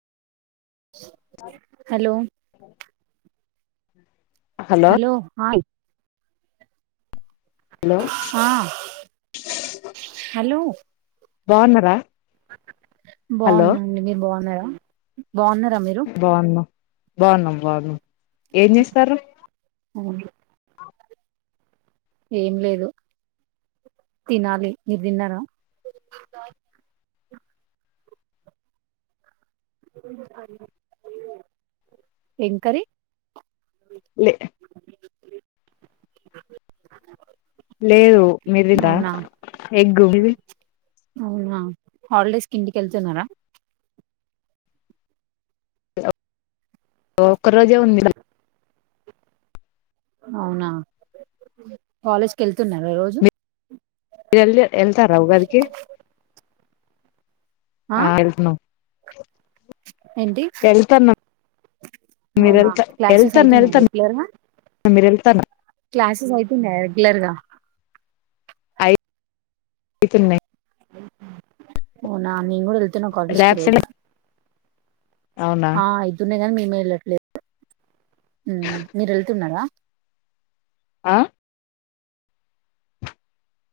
hello hello hi hello ఆ hello బాగున్నారా hello బాగున్నాండి మీరు బాగున్నారా బాగున్నారా మీరు బన్నాం బాన్నాం ఏం చేస్తార్రు ఏం లేదు తినాలి మీరు తిన్నారా ఎంకరి లే లేదు మీరిద అవునా ఎగ్గు అవునా హాలిడేస్ కి ఇంటికెళతారా ఒక్క రోజే ఉంది అవునా కాలేజ్కి వెళ్తున్నార రోజు మీరు ఎళ్ వెళ్తారా ఉగాదికి ఆ ఏళ్తున్నాం ఏంటి మీరు వెళ్తా క్లాసెస్ వెళ్తాను అయితున్నాయ వెళ్తాను రెగ్యులర్ గా మీరు వెళ్తాను క్లాసెస్ ఆ రెగ్యులర్ గా తున్నాయ్ [unintelligible] నేన్ కూడా వెళ్తున్నా కాలేజ్ కి ల్యాబ్స్ రోజు అవునా ఆ అయ్యితున్నై గని వెళ్ళట్లేదు మీరు ఎళ్తున్నారా ఆ